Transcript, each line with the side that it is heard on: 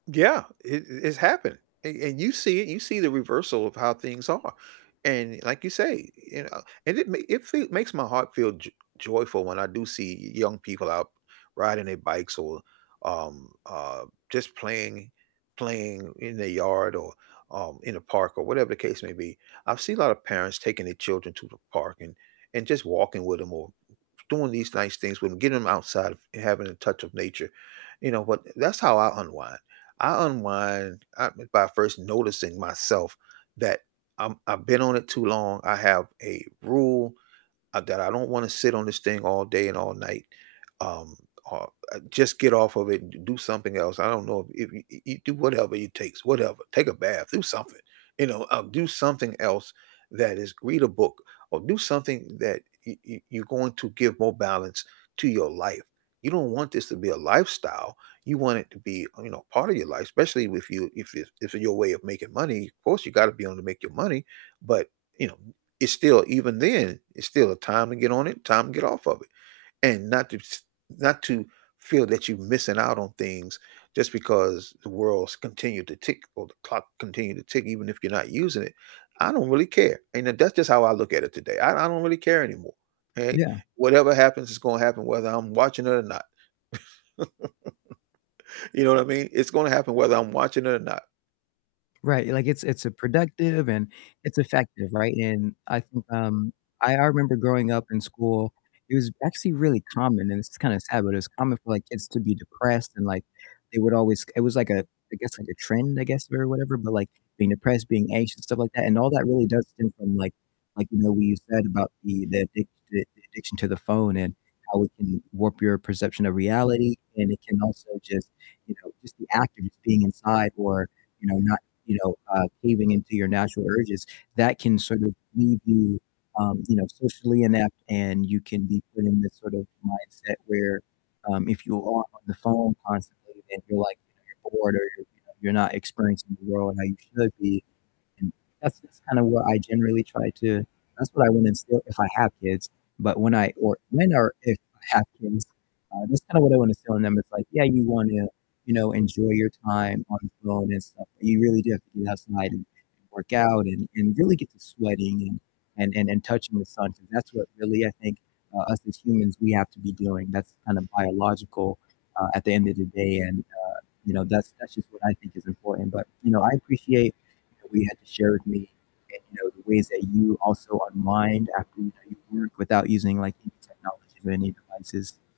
right: Yeah, it it's happening, and and you see you see the reversal of how things are, and, like you say, you know, and it ma it feel makes my heart feel jo joyful when I do see young people out riding their bikes or, um, uh, just playing playing in their yard or, um, in a park, or whatever the case may be. I've seen a lot of parents taking their children to the park and and just walking with 'em, or doing these nice things with 'em, getting them outside of and having a touch of nature. You know what, that's how I unwind. I unwind, uh, by first noticing myself that I'm I've been on it too long, I have a rule, uh, that I don't wanna sit on this thing all day and all night, um, uh, just get off of it and d do something else. I don't know if if y you do whatever it takes, whatever, take a bath, do something. You know, uh, do something else, that is read a book or do something that y y you're going to give more balance to your life. You don't want this to be a lifestyle, you want it to be, you know, part of your life, especially if you if it's if it's your way of making money, of course, you gotta be able to make your money, but, you know, it's still even then, it's still a time to get on it, time to get off of it, and not to s not to feel that you're missing out on things just because the world's continued to tick or the clock continued to tick even if you're not using it. I don't really care, and that's just how I look at it today. I I don't really care anymore, okay?
left: Yeah.
right: Whatever happens is gonna happen whether I'm watching it or not. You know what I mean? It's gonna happen whether I'm watching it or not.
left: Right. Like, it's it's productive and it's effective, right? And I think, um, I I remember growing up in school, it was actually really common, and this is kinda sad, but it was common for, like, kids to be depressed and, like, they would always it was like a I guess, like, a trend, I guess, or whatever, but, like, being depressed, being anxious, stuff like that, and all that really does stem from, like like, you know, what you said about the the addict the addiction to the phone and how it can warp your perception of reality, and it can also just you know, just the act of just being inside or, you know, not, you know uh, caving into your natural urges, that can sort of leave you, um, you know, socially inept, and you can be put in this sort of mindset where, um, if you are on the phone constantly and you're, like, bored or you're you're not experiencing the world how you should be, and that's that's kind of what I generally try to that's what I wanna instill, if I have kids, but when I or when or if I have kids, uh, that's kind of what I wanna instill in them. It's, like, yeah, you wanna, you know, enjoy your time on the phone and stuff, but you really do have to get outside and work out, and and really get to sweating, and and and touching the sun 'cause that's what really, I think, uh, us as humans, we have to be doing, that's kind of biological, uh, at the end of the day, and, uh, you know, that's that's just what I think is important, but, you know, I appreciate that we had to share with me, uh, you know, the ways that you also unwind after, you know, you work without using, like, any technology or any devices.